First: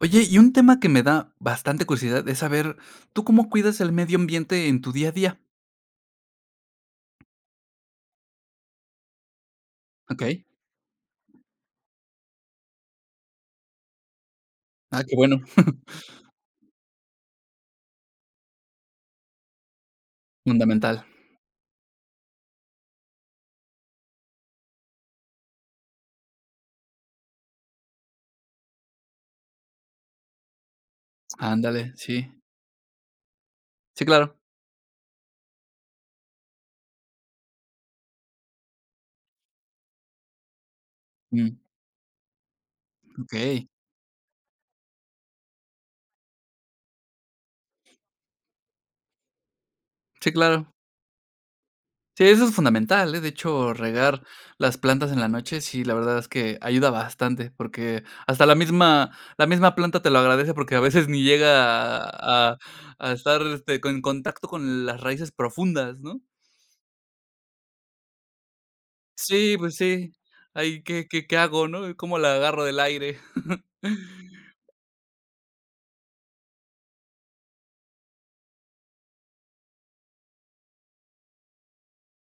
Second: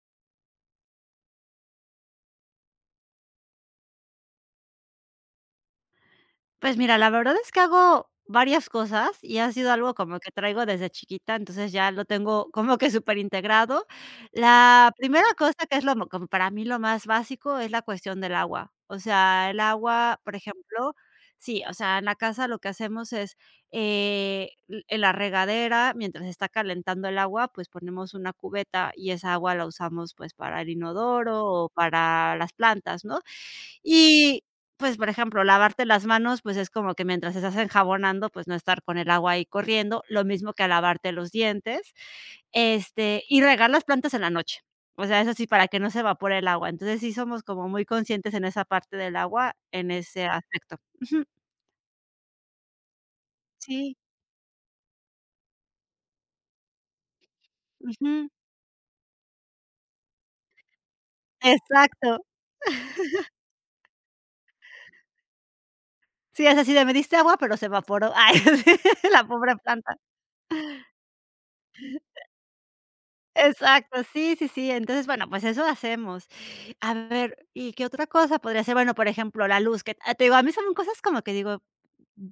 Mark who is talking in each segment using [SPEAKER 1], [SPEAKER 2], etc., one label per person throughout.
[SPEAKER 1] Oye, y un tema que me da bastante curiosidad es saber, ¿tú cómo cuidas el medio ambiente en tu día a día?
[SPEAKER 2] Pues mira, la verdad es que hago varias cosas y ha sido algo como
[SPEAKER 1] ¿Ok?
[SPEAKER 2] que traigo desde chiquita, entonces ya lo tengo como que súper integrado. La
[SPEAKER 1] Ah, qué
[SPEAKER 2] primera
[SPEAKER 1] bueno,
[SPEAKER 2] cosa que es lo mo como para mí lo más básico es la cuestión del agua. O sea, el agua, por ejemplo,
[SPEAKER 1] fundamental.
[SPEAKER 2] sí, o sea, en la casa lo que hacemos es, l en la regadera, mientras está calentando el agua, pues ponemos una cubeta y esa agua la usamos, pues, para el inodoro o
[SPEAKER 1] Ándale, sí.
[SPEAKER 2] para las plantas, ¿no?
[SPEAKER 1] Sí, claro.
[SPEAKER 2] Y, pues, por ejemplo, lavarte las manos, pues, es como que mientras estás enjabonando, pues, no estar con el agua ahí corriendo, lo mismo que a lavarte los
[SPEAKER 1] Mm,
[SPEAKER 2] dientes, y
[SPEAKER 1] okey.
[SPEAKER 2] regar las plantas en la noche. O sea, eso sí, para que no se evapore el agua. Entonces, sí somos como muy conscientes en esa parte del agua, en ese
[SPEAKER 1] Sí, claro.
[SPEAKER 2] aspecto. Ujú.
[SPEAKER 1] Sí, eso es fundamental, ¿eh? De hecho,
[SPEAKER 2] Sí,
[SPEAKER 1] regar las plantas en la noche, sí, la verdad es que ayuda bastante, porque
[SPEAKER 2] ujú.
[SPEAKER 1] hasta la misma planta te lo agradece, porque a veces ni llega
[SPEAKER 2] Exacto.
[SPEAKER 1] a estar, con- en contacto con las raíces profundas, ¿no?
[SPEAKER 2] Sí, es así de: "Me diste agua, pero se evaporó". Ay, sí, la
[SPEAKER 1] Sí,
[SPEAKER 2] pobre
[SPEAKER 1] pues
[SPEAKER 2] planta.
[SPEAKER 1] sí. Ahí, ¿qué hago, no? ¿Cómo la agarro del aire?
[SPEAKER 2] Exacto, sí, sí, sí. Entonces, bueno, pues, eso hacemos. A ver, ¿y qué otra cosa podría ser? Bueno, por ejemplo, la luz, que, ah, te digo, a mí son cosas como que digo,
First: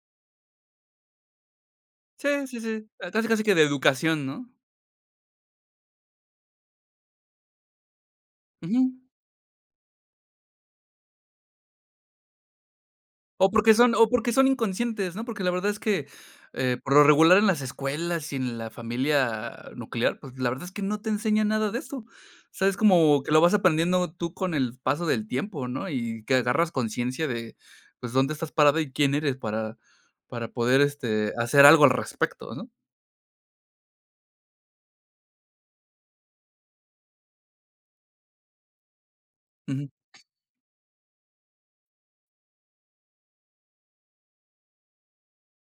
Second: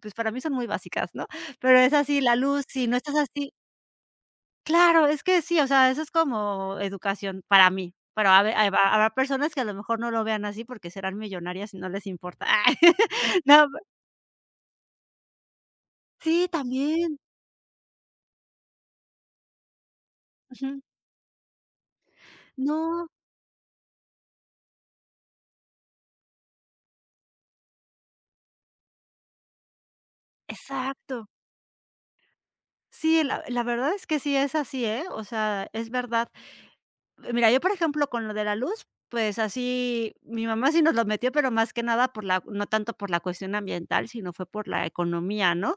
[SPEAKER 2] pues, para mí son muy básicas, ¿no? Pero es así, la
[SPEAKER 1] Sí, sí,
[SPEAKER 2] luz, si
[SPEAKER 1] sí.
[SPEAKER 2] no
[SPEAKER 1] Ah,
[SPEAKER 2] estás
[SPEAKER 1] casi, casi
[SPEAKER 2] así
[SPEAKER 1] que de educación, ¿no?
[SPEAKER 2] claro, es que sí, o sea, eso es como educación para mí, pero habe hab
[SPEAKER 1] Ujú.
[SPEAKER 2] habrá habrá personas que a lo mejor no lo vean así porque serán millonarias y no les importa.
[SPEAKER 1] O
[SPEAKER 2] No,
[SPEAKER 1] porque son o porque son inconscientes, ¿no? Porque la verdad es que,
[SPEAKER 2] sí,
[SPEAKER 1] por lo
[SPEAKER 2] también.
[SPEAKER 1] regular en las escuelas y en la familia nuclear, pues, la verdad es
[SPEAKER 2] Ujú.
[SPEAKER 1] que no te enseñan nada de esto. O sea, es
[SPEAKER 2] No,
[SPEAKER 1] como que lo vas aprendiendo tú con el paso del tiempo, ¿no? Y que agarras conciencia de, pues, dónde estás parada y quién eres para poder,
[SPEAKER 2] exacto.
[SPEAKER 1] hacer algo al respecto, ¿no?
[SPEAKER 2] Sí, la verdad es que sí es así, ¿eh? O sea, es verdad. Mira, yo, por ejemplo, con lo de la luz, pues
[SPEAKER 1] Ujú.
[SPEAKER 2] así, mi mamá sí nos lo metió, pero más que nada por la no tanto por la cuestión ambiental, sino fue por la economía, ¿no?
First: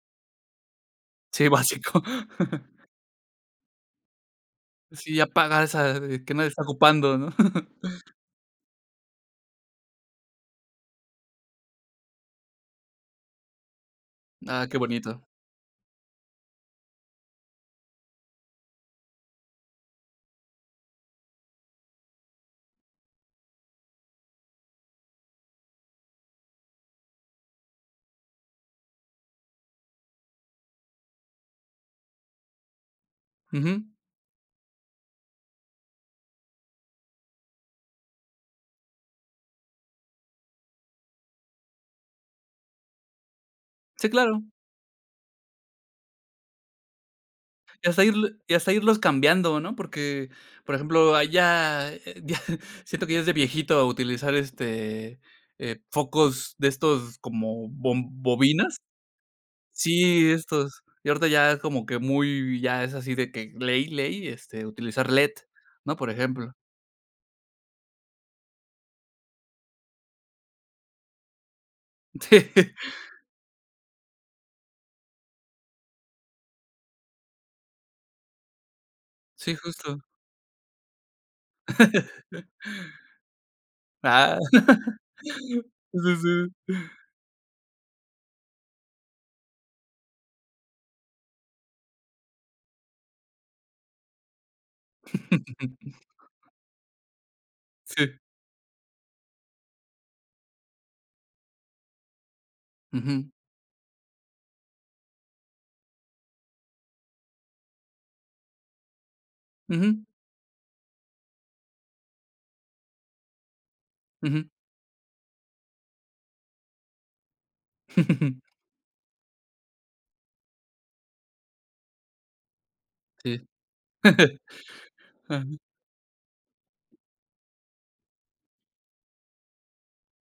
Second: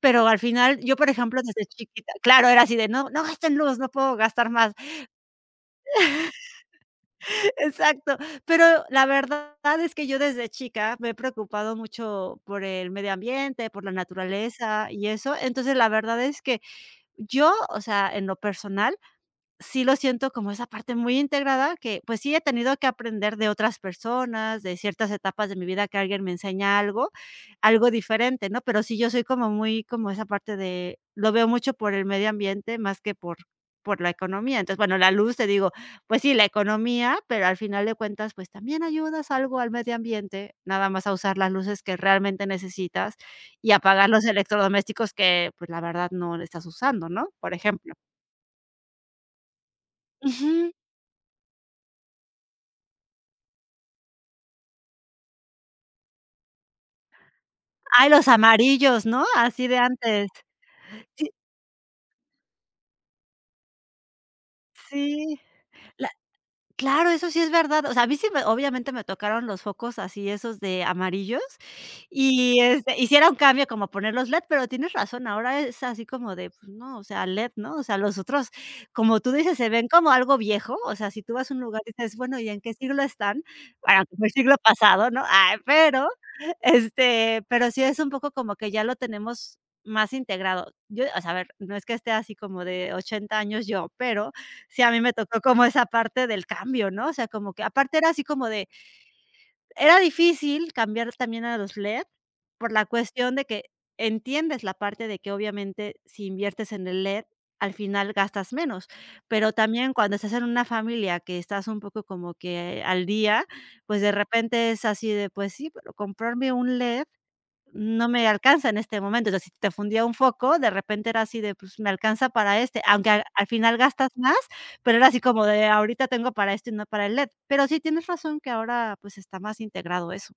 [SPEAKER 2] Pero al final, yo, por ejemplo,
[SPEAKER 1] Sí,
[SPEAKER 2] desde
[SPEAKER 1] básico.
[SPEAKER 2] chiquita claro, era así de: "No, no gasten luz, no puedo gastar más".
[SPEAKER 1] Sí, ya pagar esa de que nadie está ocupando, ¿no?
[SPEAKER 2] Exacto. Pero la verdad es que yo desde chica me he preocupado mucho por el medio ambiente, por la
[SPEAKER 1] Ah, qué
[SPEAKER 2] naturaleza y
[SPEAKER 1] bonito.
[SPEAKER 2] eso. Entonces, la verdad es que yo, o sea, en lo personal, sí lo siento como esa parte muy integrada que, pues, sí he tenido que aprender de otras personas, de ciertas etapas de mi vida que alguien me enseña algo, algo diferente, ¿no? Pero sí, yo soy como muy como esa parte de lo veo mucho por el medio ambiente más que por
[SPEAKER 1] Ujú.
[SPEAKER 2] por la economía. Entonces, bueno, la luz, te digo, pues sí, la economía, pero al final de cuentas, pues también ayudas algo al medio ambiente, nada más a usar las luces que realmente necesitas y apagar
[SPEAKER 1] Sí,
[SPEAKER 2] los
[SPEAKER 1] claro.
[SPEAKER 2] electrodomésticos que, pues, la verdad no estás usando, ¿no? Por
[SPEAKER 1] Y
[SPEAKER 2] ejemplo.
[SPEAKER 1] hasta ir y hasta irlos cambiando, ¿no? Porque,
[SPEAKER 2] Ujú.
[SPEAKER 1] por ejemplo, allá ya siento que ya es de viejito utilizar, focos de estos como
[SPEAKER 2] Ay,
[SPEAKER 1] bom
[SPEAKER 2] los
[SPEAKER 1] bobinas.
[SPEAKER 2] amarillos, ¿no? Así de antes.
[SPEAKER 1] Sí, estos. Y ahorita ya es como que muy ya es así de que utilizar LED,
[SPEAKER 2] Sí.
[SPEAKER 1] ¿no? Por ejemplo.
[SPEAKER 2] Claro, eso sí es verdad. O sea, a mí sí me obviamente me tocaron los focos así, esos de amarillos,
[SPEAKER 1] Sí,
[SPEAKER 2] y sí un cambio como poner los LED, pero tienes razón, ahora es así como de, pues no, o sea, LED, ¿no? O sea, los otros, como tú
[SPEAKER 1] sí,
[SPEAKER 2] dices, se ven
[SPEAKER 1] justo.
[SPEAKER 2] como algo viejo, o sea, si tú vas a un lugar y dices: "Bueno, ¿y en qué siglo están?". Bueno, como el
[SPEAKER 1] Ah.
[SPEAKER 2] siglo pasado, ¿no? Ay, pero,
[SPEAKER 1] Sí, sí.
[SPEAKER 2] este, pero sí es un poco como que ya lo tenemos más integrado. Yo, o sea, a ver, no es que esté así como de 80 años yo, pero sí, a mí me tocó como esa parte del cambio, ¿no? O sea, como que aparte era
[SPEAKER 1] Sí.
[SPEAKER 2] así como de era difícil cambiar también a los LED por la
[SPEAKER 1] Ujú.
[SPEAKER 2] cuestión de que entiendes la parte de que obviamente si inviertes en el LED, al final gastas menos, pero también
[SPEAKER 1] Ujú,
[SPEAKER 2] cuando estás en una familia que estás un poco como que al día, pues de
[SPEAKER 1] ujú.
[SPEAKER 2] repente es así de, pues sí, pero comprarme un LED no me alcanza en este momento, o sea, si te fundía un foco, de repente era así de, pues, me alcanza para este, aunque al
[SPEAKER 1] Sí.
[SPEAKER 2] al final gastas más, pero era así como
[SPEAKER 1] Ajá.
[SPEAKER 2] de ahorita tengo para esto y no para el LED. Pero sí tienes razón que ahora, pues, está más integrado eso.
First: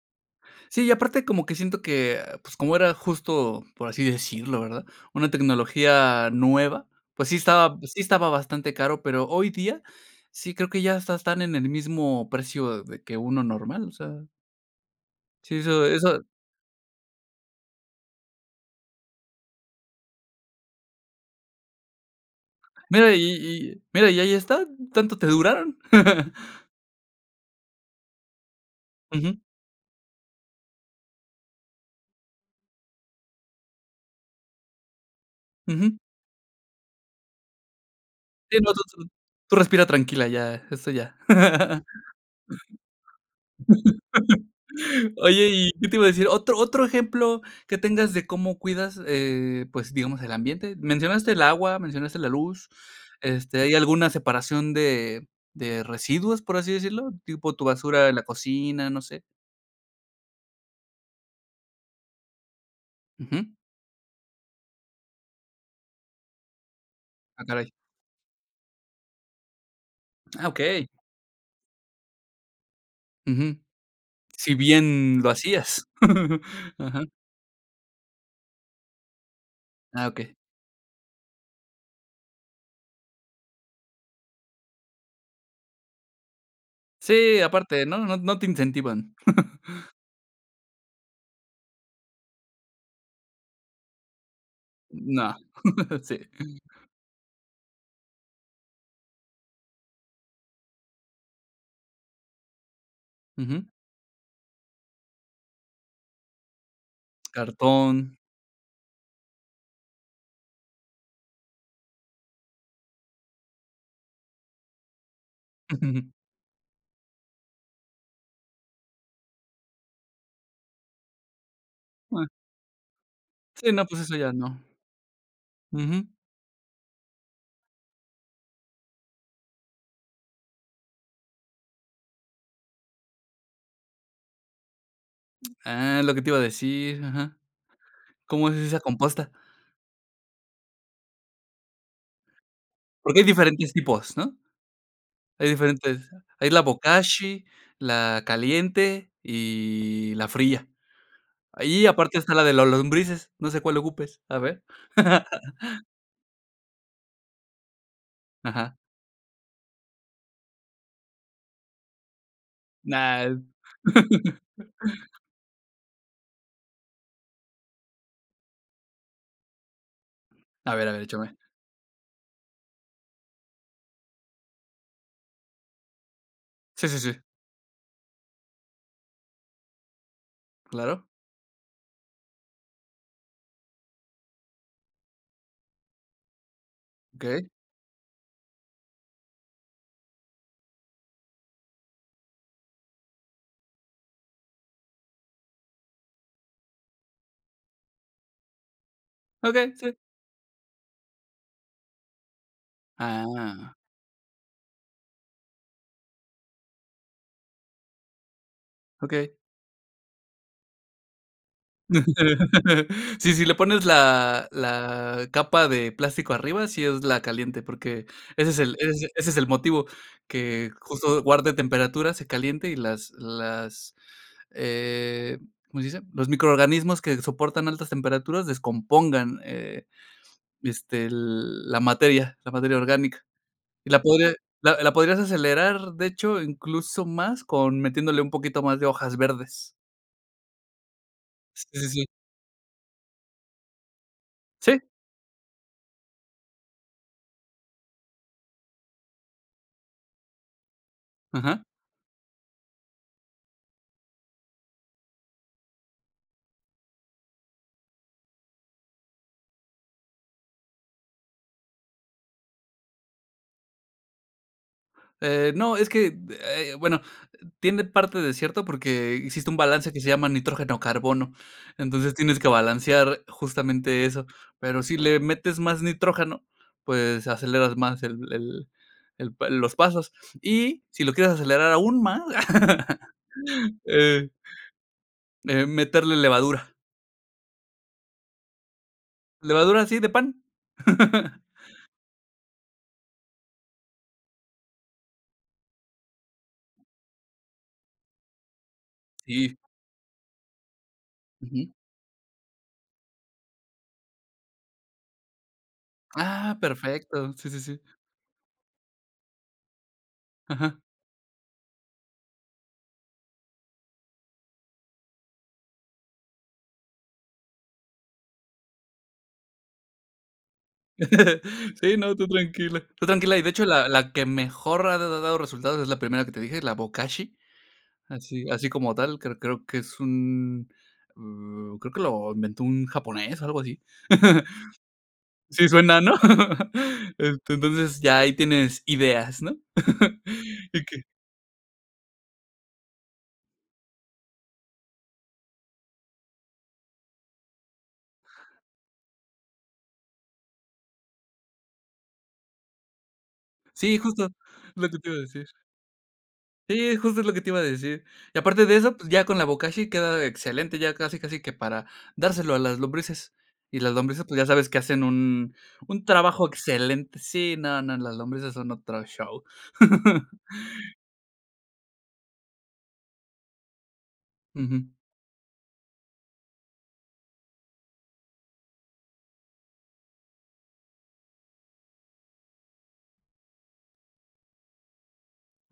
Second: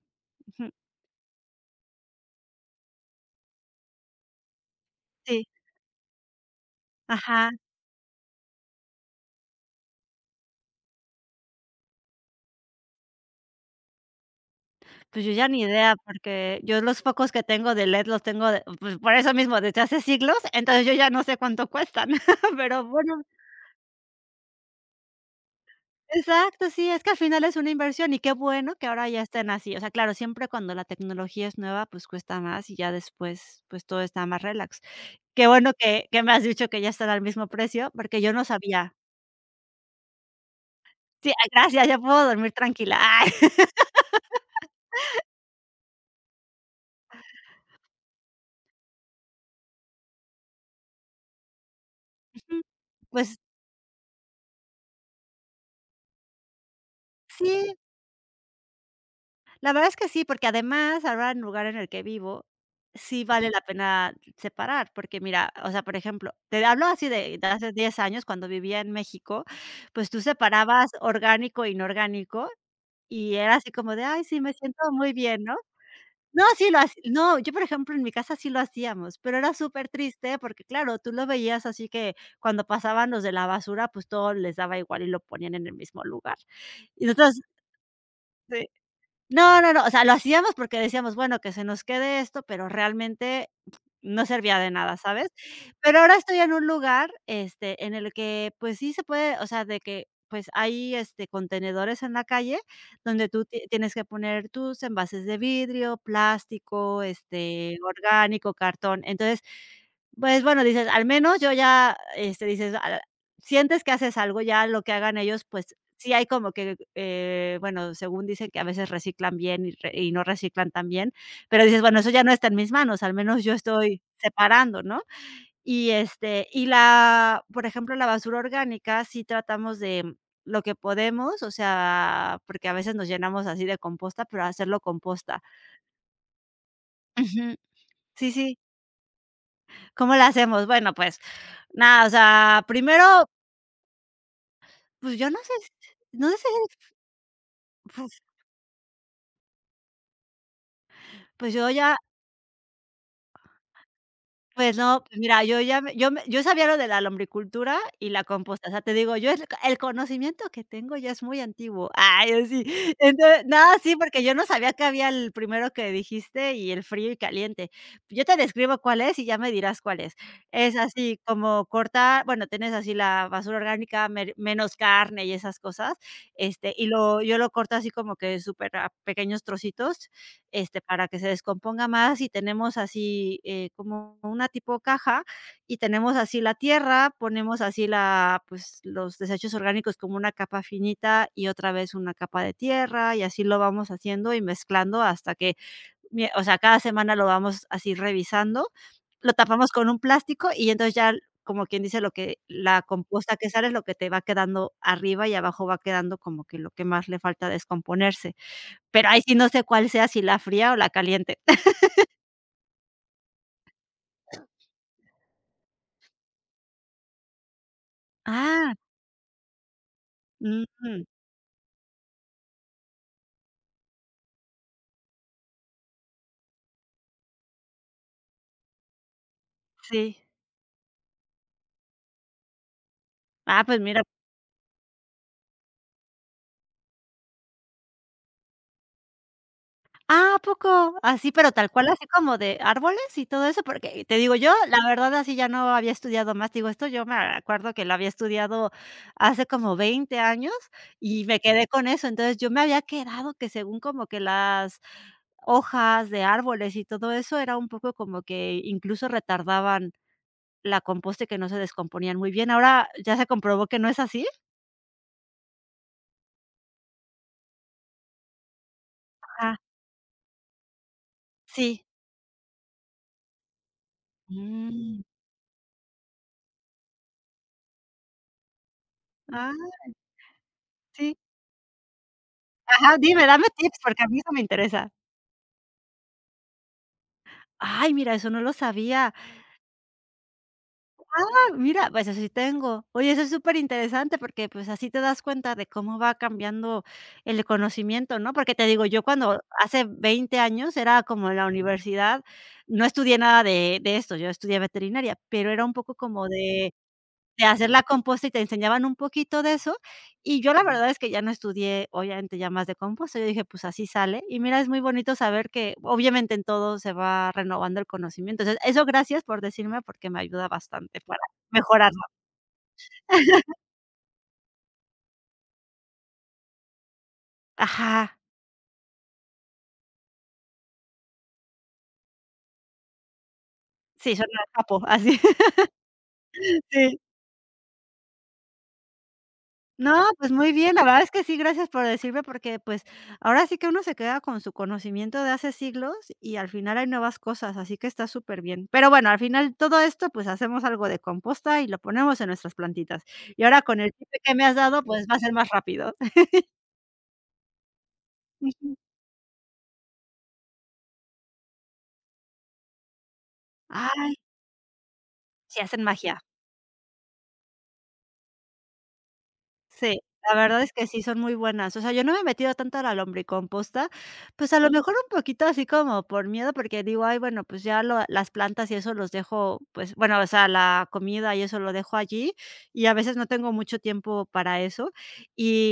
[SPEAKER 2] Ujú.
[SPEAKER 1] Sí, y aparte como que siento que, pues, como era justo, por así decirlo, ¿verdad? Una
[SPEAKER 2] Sí.
[SPEAKER 1] tecnología nueva,
[SPEAKER 2] Ajá.
[SPEAKER 1] pues sí estaba bastante caro, pero hoy día sí creo que ya hasta están en el mismo precio de que uno normal, o sea,
[SPEAKER 2] Pues, yo ya
[SPEAKER 1] sí,
[SPEAKER 2] ni
[SPEAKER 1] eso
[SPEAKER 2] idea,
[SPEAKER 1] eso
[SPEAKER 2] porque yo los focos que tengo de LED los tengo de pues, por eso mismo, desde hace siglos, entonces yo ya no sé cuánto cuestan, pero
[SPEAKER 1] mira,
[SPEAKER 2] bueno.
[SPEAKER 1] mira, y ahí está, tanto te duraron.
[SPEAKER 2] Exacto, sí, es que al final es una inversión y qué bueno que ahora ya
[SPEAKER 1] Ujú,
[SPEAKER 2] estén así. O sea, claro, siempre cuando la tecnología es nueva, pues cuesta más y ya después, pues todo está más relax. Qué bueno
[SPEAKER 1] ujú.
[SPEAKER 2] que me has dicho que ya están al mismo precio, porque yo no
[SPEAKER 1] Sí, no, tú
[SPEAKER 2] sabía.
[SPEAKER 1] tú tú respira tranquila ya, esto ya.
[SPEAKER 2] Sí, ay, gracias, ya puedo dormir tranquila. Ay,
[SPEAKER 1] Oye, ¿y qué te iba a decir? Otro ejemplo que tengas de cómo cuidas, pues, digamos, el ambiente. Mencionaste el agua, mencionaste la luz,
[SPEAKER 2] pues
[SPEAKER 1] ¿hay alguna separación de residuos, por así decirlo? Tipo tu
[SPEAKER 2] sí.
[SPEAKER 1] basura en la cocina, no sé.
[SPEAKER 2] La verdad es que sí, porque además, ahora en el lugar en el que vivo, sí vale
[SPEAKER 1] Ujú.
[SPEAKER 2] la pena separar, porque mira, o sea, por ejemplo, te hablo así de
[SPEAKER 1] Ah,
[SPEAKER 2] de
[SPEAKER 1] caray.
[SPEAKER 2] hace 10 años, cuando vivía en México, pues tú
[SPEAKER 1] Ah, okey.
[SPEAKER 2] separabas orgánico e inorgánico, y era
[SPEAKER 1] Ujú.
[SPEAKER 2] así como de: "Ay, sí, me
[SPEAKER 1] Si
[SPEAKER 2] siento muy
[SPEAKER 1] bien lo
[SPEAKER 2] bien", ¿no?
[SPEAKER 1] hacías.
[SPEAKER 2] No, sí lo hac
[SPEAKER 1] Ajá.
[SPEAKER 2] no, yo, por ejemplo, en mi casa sí lo hacíamos, pero era súper
[SPEAKER 1] Ah, okey.
[SPEAKER 2] triste porque, claro, tú lo veías así que cuando pasaban los de la basura, pues todo les daba igual y lo ponían en el mismo lugar. Y
[SPEAKER 1] Sí,
[SPEAKER 2] nosotros
[SPEAKER 1] aparte, ¿no? No te
[SPEAKER 2] sí.
[SPEAKER 1] incentivan.
[SPEAKER 2] No, no, no, o sea, lo hacíamos porque decíamos: "Bueno, que se nos quede esto", pero realmente no servía de nada, ¿sabes?
[SPEAKER 1] No.
[SPEAKER 2] Pero ahora
[SPEAKER 1] Sí.
[SPEAKER 2] estoy en un lugar, en el que, pues, sí se puede, o sea, de que, pues, hay, contenedores en la calle donde tú ti
[SPEAKER 1] Ujú.
[SPEAKER 2] tienes que poner tus envases de vidrio, plástico,
[SPEAKER 1] Cartón.
[SPEAKER 2] orgánico, cartón. Entonces, pues, bueno, dices, al menos yo ya, dices, ah, sientes que haces algo, ya lo que hagan ellos, pues, sí hay como que, bueno, según dicen que a veces reciclan bien y no reciclan tan bien, pero dices: "Bueno, eso ya
[SPEAKER 1] Ah,
[SPEAKER 2] no está en mis manos, al menos yo
[SPEAKER 1] sí, no, pues
[SPEAKER 2] estoy
[SPEAKER 1] eso ya no.
[SPEAKER 2] separando", ¿no? Y,
[SPEAKER 1] Ujú.
[SPEAKER 2] y la por ejemplo, la basura orgánica sí tratamos de lo que podemos, o sea, porque a veces nos llenamos así de composta, pero hacerlo composta.
[SPEAKER 1] Ah, lo que te iba a decir, ajá.
[SPEAKER 2] Ujú. Sí,
[SPEAKER 1] ¿Cómo es
[SPEAKER 2] sí.
[SPEAKER 1] esa composta?
[SPEAKER 2] ¿Cómo la hacemos? Bueno, pues, nada, o sea,
[SPEAKER 1] Porque hay
[SPEAKER 2] primero,
[SPEAKER 1] diferentes tipos, ¿no?
[SPEAKER 2] pues, yo no
[SPEAKER 1] Hay
[SPEAKER 2] sé, si-
[SPEAKER 1] diferentes,
[SPEAKER 2] no sé,
[SPEAKER 1] hay la
[SPEAKER 2] si-
[SPEAKER 1] bokashi, la caliente y la fría.
[SPEAKER 2] pues, yo
[SPEAKER 1] Y
[SPEAKER 2] ya
[SPEAKER 1] aparte está la de los lombrices, no sé cuál ocupes, a ver.
[SPEAKER 2] pues no, pues mira, yo ya me yo sabía lo de la lombricultura y la composta, o
[SPEAKER 1] Ajá.
[SPEAKER 2] sea, te digo, yo el conocimiento que tengo ya es muy antiguo. Ay, así.
[SPEAKER 1] Nah, el-
[SPEAKER 2] Entonces, no, sí, porque yo no sabía que había el primero que dijiste y el frío y caliente. Yo te describo cuál es y ya me dirás cuál es. Es
[SPEAKER 1] a ver,
[SPEAKER 2] así
[SPEAKER 1] échame.
[SPEAKER 2] como cortar, bueno, tienes así la basura orgánica, mer menos carne y esas cosas, y
[SPEAKER 1] Sí, sí, sí,
[SPEAKER 2] lo yo lo corto así como que súper a pequeños trocitos,
[SPEAKER 1] claro.
[SPEAKER 2] para que se descomponga más y tenemos así, como una tipo caja y tenemos así la tierra,
[SPEAKER 1] Okey,
[SPEAKER 2] ponemos así la pues, los desechos orgánicos como una capa finita y otra vez una capa de tierra, y así lo vamos haciendo y mezclando hasta que, mie o sea, cada semana lo vamos así revisando, lo
[SPEAKER 1] okey,
[SPEAKER 2] tapamos con
[SPEAKER 1] sí.
[SPEAKER 2] un plástico y entonces ya, como quien dice, lo que la composta que sale es
[SPEAKER 1] Ah,
[SPEAKER 2] lo que te va quedando arriba y abajo va quedando como que lo que más le falta descomponerse. Pero ahí
[SPEAKER 1] okey.
[SPEAKER 2] sí no sé cuál sea, si la fría o la caliente.
[SPEAKER 1] Sí, si le pones la capa de plástico arriba, sí es la caliente, porque
[SPEAKER 2] Ah,
[SPEAKER 1] ese es el motivo, que
[SPEAKER 2] ujú,
[SPEAKER 1] justo guarde temperatura, se caliente y eh, ¿cómo se dice? Los microorganismos que soportan altas temperaturas descompongan,
[SPEAKER 2] sí.
[SPEAKER 1] el la materia orgánica.
[SPEAKER 2] Ah, pues
[SPEAKER 1] Y la
[SPEAKER 2] mira.
[SPEAKER 1] podría la podrías acelerar, de hecho, incluso más con metiéndole un poquito más de hojas verdes.
[SPEAKER 2] Ah, ¿a poco? Así, pero
[SPEAKER 1] Sí,
[SPEAKER 2] tal cual,
[SPEAKER 1] sí, sí.
[SPEAKER 2] así como de árboles y todo eso, porque te digo, yo la
[SPEAKER 1] Sí,
[SPEAKER 2] verdad así ya no había estudiado más. Digo, esto yo me acuerdo que lo había estudiado hace como 20 años y me
[SPEAKER 1] ajá.
[SPEAKER 2] quedé con eso. Entonces, yo me había quedado que según como que las hojas de árboles y todo eso era un poco como que incluso retardaban la composta y que no se descomponían muy bien. Ahora ya se comprobó que no es así.
[SPEAKER 1] No, es que, bueno, tiene parte de cierto porque existe un balance que se llama nitrógeno-carbono.
[SPEAKER 2] Sí.
[SPEAKER 1] Entonces tienes que balancear justamente eso. Pero si
[SPEAKER 2] Mm.
[SPEAKER 1] le metes más nitrógeno, pues aceleras más el pa los
[SPEAKER 2] Ah,
[SPEAKER 1] pasos. Y si lo
[SPEAKER 2] sí.
[SPEAKER 1] quieres acelerar aún más,
[SPEAKER 2] Ajá, dime, dame tips, porque a mí
[SPEAKER 1] eh,
[SPEAKER 2] eso me interesa.
[SPEAKER 1] meterle levadura.
[SPEAKER 2] Ay, mira, eso no lo sabía.
[SPEAKER 1] Levadura así de pan.
[SPEAKER 2] Ah, mira, pues eso sí tengo. Oye, eso es superinteresante porque, pues, así te das cuenta de cómo va cambiando el conocimiento, ¿no? Porque te digo, yo cuando
[SPEAKER 1] Sí.
[SPEAKER 2] hace 20 años era como en la
[SPEAKER 1] Ujú.
[SPEAKER 2] universidad, no estudié nada de esto, yo estudié veterinaria, pero era un poco como
[SPEAKER 1] Ah,
[SPEAKER 2] de
[SPEAKER 1] perfecto.
[SPEAKER 2] de
[SPEAKER 1] Sí, sí,
[SPEAKER 2] hacer
[SPEAKER 1] sí.
[SPEAKER 2] la composta y te enseñaban un poquito de eso, y yo la
[SPEAKER 1] Ajá.
[SPEAKER 2] verdad es que ya no estudié, obviamente, ya más de composta, yo dije: "Pues así sale", y mira, es muy bonito saber que, obviamente, en todo se va renovando el conocimiento. Entonces, eso gracias por decirme, porque me ayuda bastante para
[SPEAKER 1] Sí,
[SPEAKER 2] mejorarlo.
[SPEAKER 1] no, tú tranquila. Tú tranquila, y de hecho la que mejor ha da dado resultados es la primera que te dije, la Bokashi,
[SPEAKER 2] Ajá,
[SPEAKER 1] así así como tal, creo que es un, mm, creo que lo inventó un japonés o algo así.
[SPEAKER 2] sí, suena capo, así,
[SPEAKER 1] Sí suena, ¿no?
[SPEAKER 2] sí.
[SPEAKER 1] Este, entonces ya ahí tienes ideas, ¿no?
[SPEAKER 2] No, pues muy bien, la
[SPEAKER 1] Y
[SPEAKER 2] verdad
[SPEAKER 1] que
[SPEAKER 2] es que sí, gracias por decirme, porque, pues, ahora sí que uno se queda con su conocimiento de hace siglos y al final hay nuevas cosas, así que está súper bien. Pero bueno, al final todo esto, pues, hacemos algo de composta y lo ponemos en nuestras plantitas. Y ahora con el
[SPEAKER 1] sí,
[SPEAKER 2] tip
[SPEAKER 1] justo,
[SPEAKER 2] que me has dado,
[SPEAKER 1] lo que
[SPEAKER 2] pues,
[SPEAKER 1] te
[SPEAKER 2] va
[SPEAKER 1] iba
[SPEAKER 2] a
[SPEAKER 1] a
[SPEAKER 2] ser
[SPEAKER 1] decir.
[SPEAKER 2] más rápido.
[SPEAKER 1] Sí, justo es lo que te iba a decir. Y aparte de
[SPEAKER 2] Ujú.
[SPEAKER 1] eso, pues, ya con la bokashi queda excelente, ya casi, casi que para dárselo a las lombrices. Y las
[SPEAKER 2] Ay,
[SPEAKER 1] lombrices, pues, ya sabes que hacen
[SPEAKER 2] sí, hacen
[SPEAKER 1] un
[SPEAKER 2] magia.
[SPEAKER 1] trabajo excelente. Sí, no, no, las lombrices son otro show.
[SPEAKER 2] Sí, la verdad es que sí son muy buenas. O sea, yo no me he metido tanto a la lombricomposta, pues, a lo
[SPEAKER 1] Ujú,
[SPEAKER 2] mejor un poquito así como por miedo, porque digo: "Ay, bueno, pues, ya lo las plantas y eso los dejo, pues, bueno, o sea, la comida y eso lo dejo allí", y a veces no tengo mucho tiempo para eso.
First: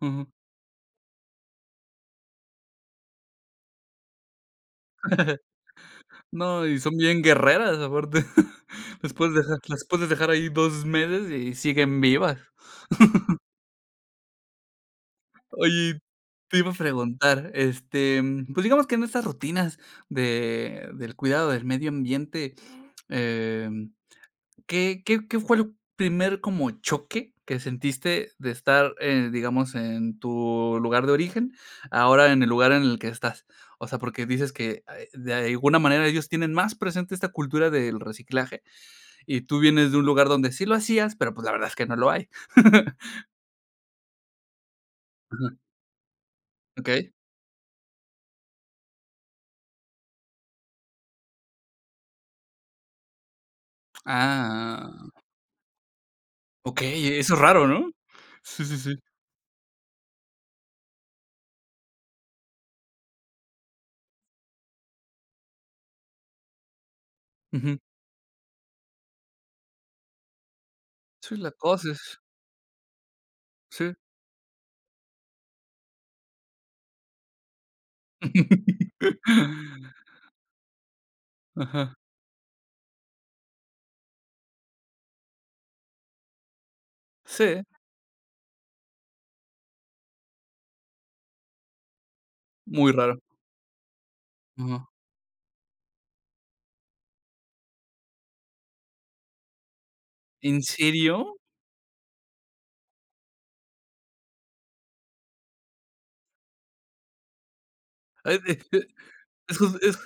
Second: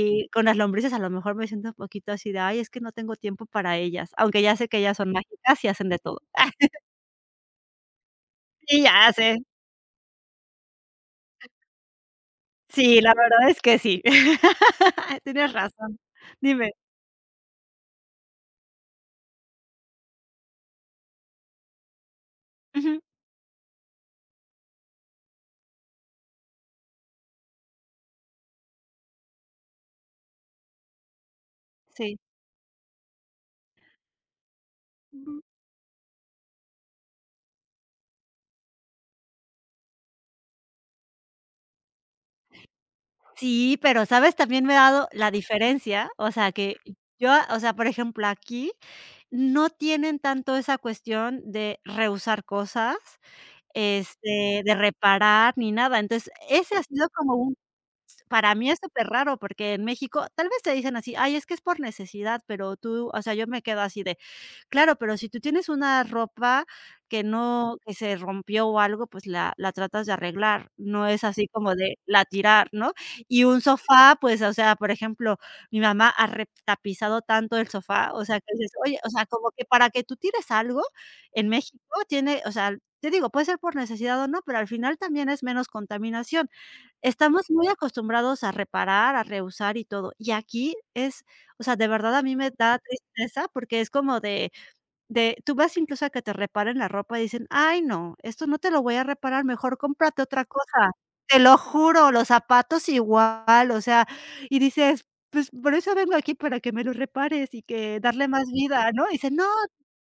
[SPEAKER 1] ujú.
[SPEAKER 2] con las lombrices a lo mejor me siento un poquito así de: "Ay, es que no tengo tiempo para ellas", aunque ya sé que ellas son mágicas y hacen de todo.
[SPEAKER 1] No, y son bien guerreras, aparte.
[SPEAKER 2] Sí, ya sé.
[SPEAKER 1] Las puedes dejar ahí 2 meses y siguen vivas.
[SPEAKER 2] Sí, la verdad es que sí. Tienes razón.
[SPEAKER 1] Oye, te iba
[SPEAKER 2] Dime.
[SPEAKER 1] a preguntar, mm, pues, digamos que en estas rutinas de del cuidado del medio ambiente,
[SPEAKER 2] Ujú.
[SPEAKER 1] em, ¿qué fue el primer como choque que sentiste de estar, digamos, en tu lugar de origen,
[SPEAKER 2] Sí.
[SPEAKER 1] ahora en el lugar en el que estás? O sea, porque dices que, de alguna manera ellos tienen más presente esta cultura del reciclaje, y tú vienes de un lugar donde sí lo hacías, pero, pues, la verdad es que no lo hay.
[SPEAKER 2] Sí, pero, ¿sabes? También me he dado la
[SPEAKER 1] Ujú,
[SPEAKER 2] diferencia, o sea, que
[SPEAKER 1] okey.
[SPEAKER 2] yo, o sea, por ejemplo, aquí no tienen tanto esa cuestión de reusar cosas, este, de
[SPEAKER 1] Ah.
[SPEAKER 2] reparar ni nada. Entonces, ese ha sido
[SPEAKER 1] Okey, eso
[SPEAKER 2] como
[SPEAKER 1] es
[SPEAKER 2] un,
[SPEAKER 1] raro, ¿no?
[SPEAKER 2] para
[SPEAKER 1] Sí,
[SPEAKER 2] mí
[SPEAKER 1] sí,
[SPEAKER 2] es
[SPEAKER 1] sí.
[SPEAKER 2] súper raro, porque en México tal vez te dicen así: "Ay, es que es por necesidad", pero tú, o sea, yo me quedo así de claro, pero si tú tienes una ropa que no,
[SPEAKER 1] Ujú.
[SPEAKER 2] que se rompió o algo, pues la tratas de arreglar, no es
[SPEAKER 1] Sí,
[SPEAKER 2] así
[SPEAKER 1] la
[SPEAKER 2] como
[SPEAKER 1] cosa
[SPEAKER 2] de
[SPEAKER 1] es
[SPEAKER 2] la tirar, ¿no? Y un
[SPEAKER 1] sí.
[SPEAKER 2] sofá, pues, o sea, por ejemplo, mi mamá ha retapizado tanto el sofá, o sea, que dices: "Oye", o sea, como que para que tú tires algo en México
[SPEAKER 1] Ajá.
[SPEAKER 2] tiene, o sea, te digo, puede ser por necesidad o no, pero al final también es menos contaminación. Estamos
[SPEAKER 1] Sí,
[SPEAKER 2] muy acostumbrados a reparar, a reusar y todo, y aquí es, o sea, de verdad a mí me da
[SPEAKER 1] muy raro.
[SPEAKER 2] tristeza porque es como de
[SPEAKER 1] Ajá.
[SPEAKER 2] tú vas incluso a que te reparen la ropa y dicen: "Ay, no, esto no te lo voy a reparar, mejor cómprate otra
[SPEAKER 1] ¿En
[SPEAKER 2] cosa".
[SPEAKER 1] serio?
[SPEAKER 2] Te lo juro, los zapatos igual, o sea, y dices: "Pues por eso vengo aquí, para que me los repares y que darle
[SPEAKER 1] Ay,
[SPEAKER 2] más vida", ¿no? Y dice: "No".
[SPEAKER 1] es jus es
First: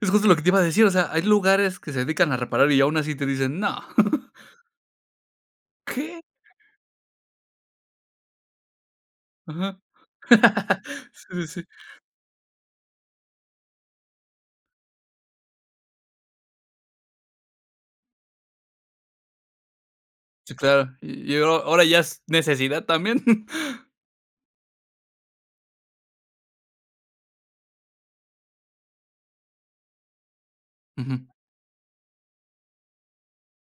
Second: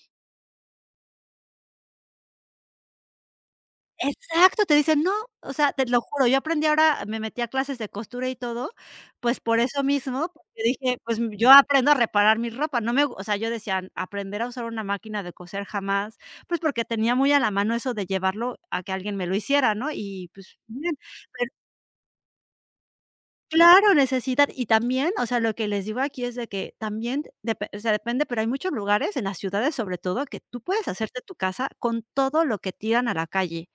[SPEAKER 1] es justo lo que te iba a decir, o sea, hay lugares que se dedican a reparar y aún así te dicen: "No".
[SPEAKER 2] Exacto, te dicen: "No", o sea, te lo
[SPEAKER 1] ¿Qué?
[SPEAKER 2] juro, yo aprendí ahora, me metí a clases de costura y todo, pues, por
[SPEAKER 1] Ajá.
[SPEAKER 2] eso mismo, porque dije: "Pues,
[SPEAKER 1] Sí, sí,
[SPEAKER 2] yo
[SPEAKER 1] sí.
[SPEAKER 2] aprendo a reparar mi ropa", no me o sea, yo decía: "Aprender a usar una máquina de coser jamás", pues, porque tenía muy a la mano eso de llevarlo a que alguien me lo hiciera, ¿no? Y,
[SPEAKER 1] Sí,
[SPEAKER 2] pues,
[SPEAKER 1] claro.
[SPEAKER 2] bien,
[SPEAKER 1] Y a
[SPEAKER 2] pero
[SPEAKER 1] Ahora ya es necesidad también.
[SPEAKER 2] claro, necesidad. Y también, o sea, lo que les digo aquí es de que también depe o sea, depende, pero hay muchos lugares, en las ciudades sobre todo, que tú puedes
[SPEAKER 1] Ujú.
[SPEAKER 2] hacerte tu casa con todo lo que tiran a la calle,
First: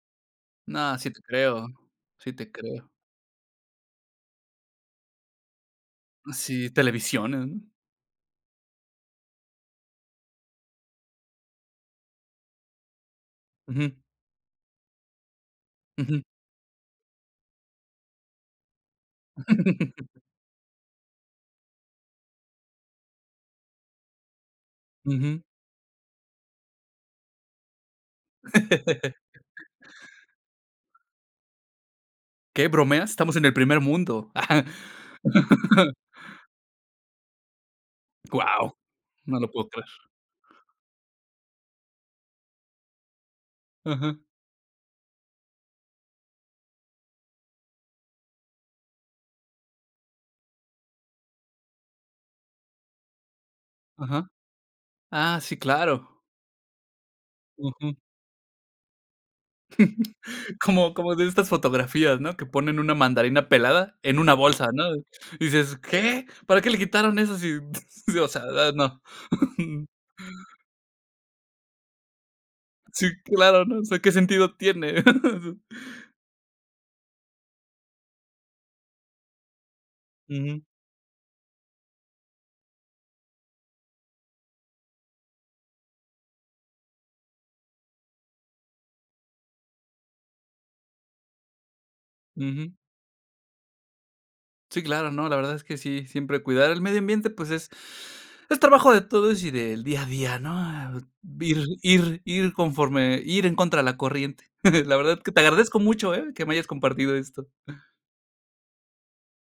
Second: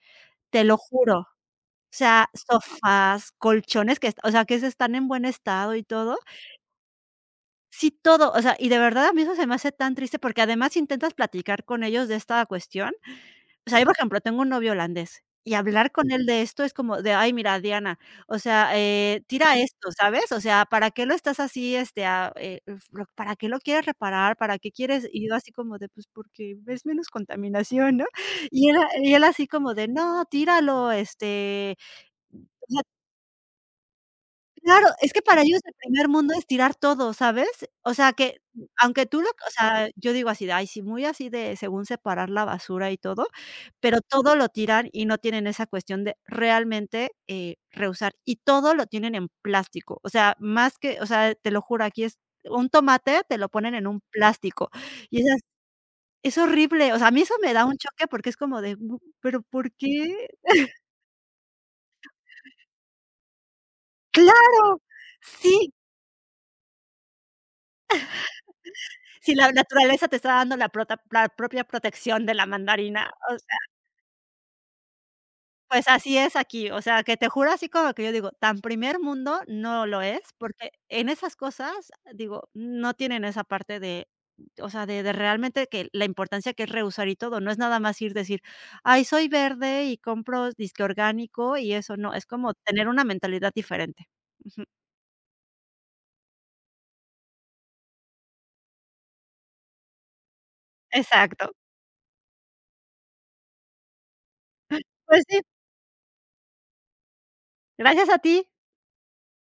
[SPEAKER 2] te lo
[SPEAKER 1] No, sí te
[SPEAKER 2] juro.
[SPEAKER 1] creo,
[SPEAKER 2] O sea,
[SPEAKER 1] sí te creo.
[SPEAKER 2] sofás, colchones que, o sea, que se están en buen estado y todo.
[SPEAKER 1] Sí, televisiones, ¿no?
[SPEAKER 2] Sí, todo, o sea, y de verdad a mí eso se me hace tan triste, porque además intentas platicar con ellos de esta cuestión. O sea, yo,
[SPEAKER 1] Ujú,
[SPEAKER 2] por ejemplo, tengo un novio holandés, y hablar con
[SPEAKER 1] ujú.
[SPEAKER 2] él de esto es como de: "Ay, mira, Diana, o sea, tira esto", ¿sabes? O sea, ¿para qué lo estás así, este, ah, f- lo para qué lo quieres reparar? ¿Para qué quieres? Y yo
[SPEAKER 1] Ujú.
[SPEAKER 2] así como de: "Pues porque ves menos contaminación", ¿no? Y él así como de: "No, tíralo, este".
[SPEAKER 1] ¿Qué? ¿Bromeas? Estamos en el primer mundo.
[SPEAKER 2] Claro, es que para ellos el primer mundo es tirar todo, ¿sabes? O sea, que
[SPEAKER 1] Guau,
[SPEAKER 2] aunque tú lo
[SPEAKER 1] no lo
[SPEAKER 2] o
[SPEAKER 1] puedo creer.
[SPEAKER 2] sea, yo digo así de: "Ay, sí", muy así de según separar la basura y todo, pero
[SPEAKER 1] Ajá,
[SPEAKER 2] todo lo tiran y no tienen esa cuestión de realmente, reusar, y todo lo tienen en plástico. O sea, más que o sea, te lo juro, aquí es un tomate te lo ponen en un
[SPEAKER 1] ajá.
[SPEAKER 2] plástico, y es
[SPEAKER 1] Ah,
[SPEAKER 2] as
[SPEAKER 1] sí, claro.
[SPEAKER 2] es horrible. O sea, a mí eso me da un
[SPEAKER 1] Ujú.
[SPEAKER 2] choque porque es como de: "Bu ¿pero por qué?".
[SPEAKER 1] Como de estas fotografías, ¿no? Que ponen una mandarina pelada en una bolsa,
[SPEAKER 2] Claro,
[SPEAKER 1] ¿no? Y
[SPEAKER 2] sí.
[SPEAKER 1] dices: "¿Qué? ¿Para qué le quitaron eso si?" Sí, o sea, ah, no.
[SPEAKER 2] Si la naturaleza te está dando la prota la propia protección de la
[SPEAKER 1] Sí,
[SPEAKER 2] mandarina, o sea,
[SPEAKER 1] claro, ¿no? O sea, ¿qué sentido tiene?
[SPEAKER 2] pues así es aquí, o sea, que te juro así como que yo digo, tan primer mundo no lo es,
[SPEAKER 1] Ujú,
[SPEAKER 2] porque en esas cosas, digo, no tienen esa parte de, o sea, de realmente que la importancia que es reusar y todo, no es nada más ir decir: "Ay, soy verde y compro disque orgánico y eso", no, es como
[SPEAKER 1] ujú.
[SPEAKER 2] tener una mentalidad diferente. Ujú,
[SPEAKER 1] Sí, claro, no, la verdad es que sí, siempre cuidar el medio ambiente, pues, es trabajo de todos y del día a día, ¿no?
[SPEAKER 2] exacto.
[SPEAKER 1] Ir conforme ir en contra de la corriente. La verdad
[SPEAKER 2] Pues
[SPEAKER 1] que te
[SPEAKER 2] sí,
[SPEAKER 1] agradezco mucho, ¿eh?, que me hayas compartido esto.
[SPEAKER 2] gracias a ti.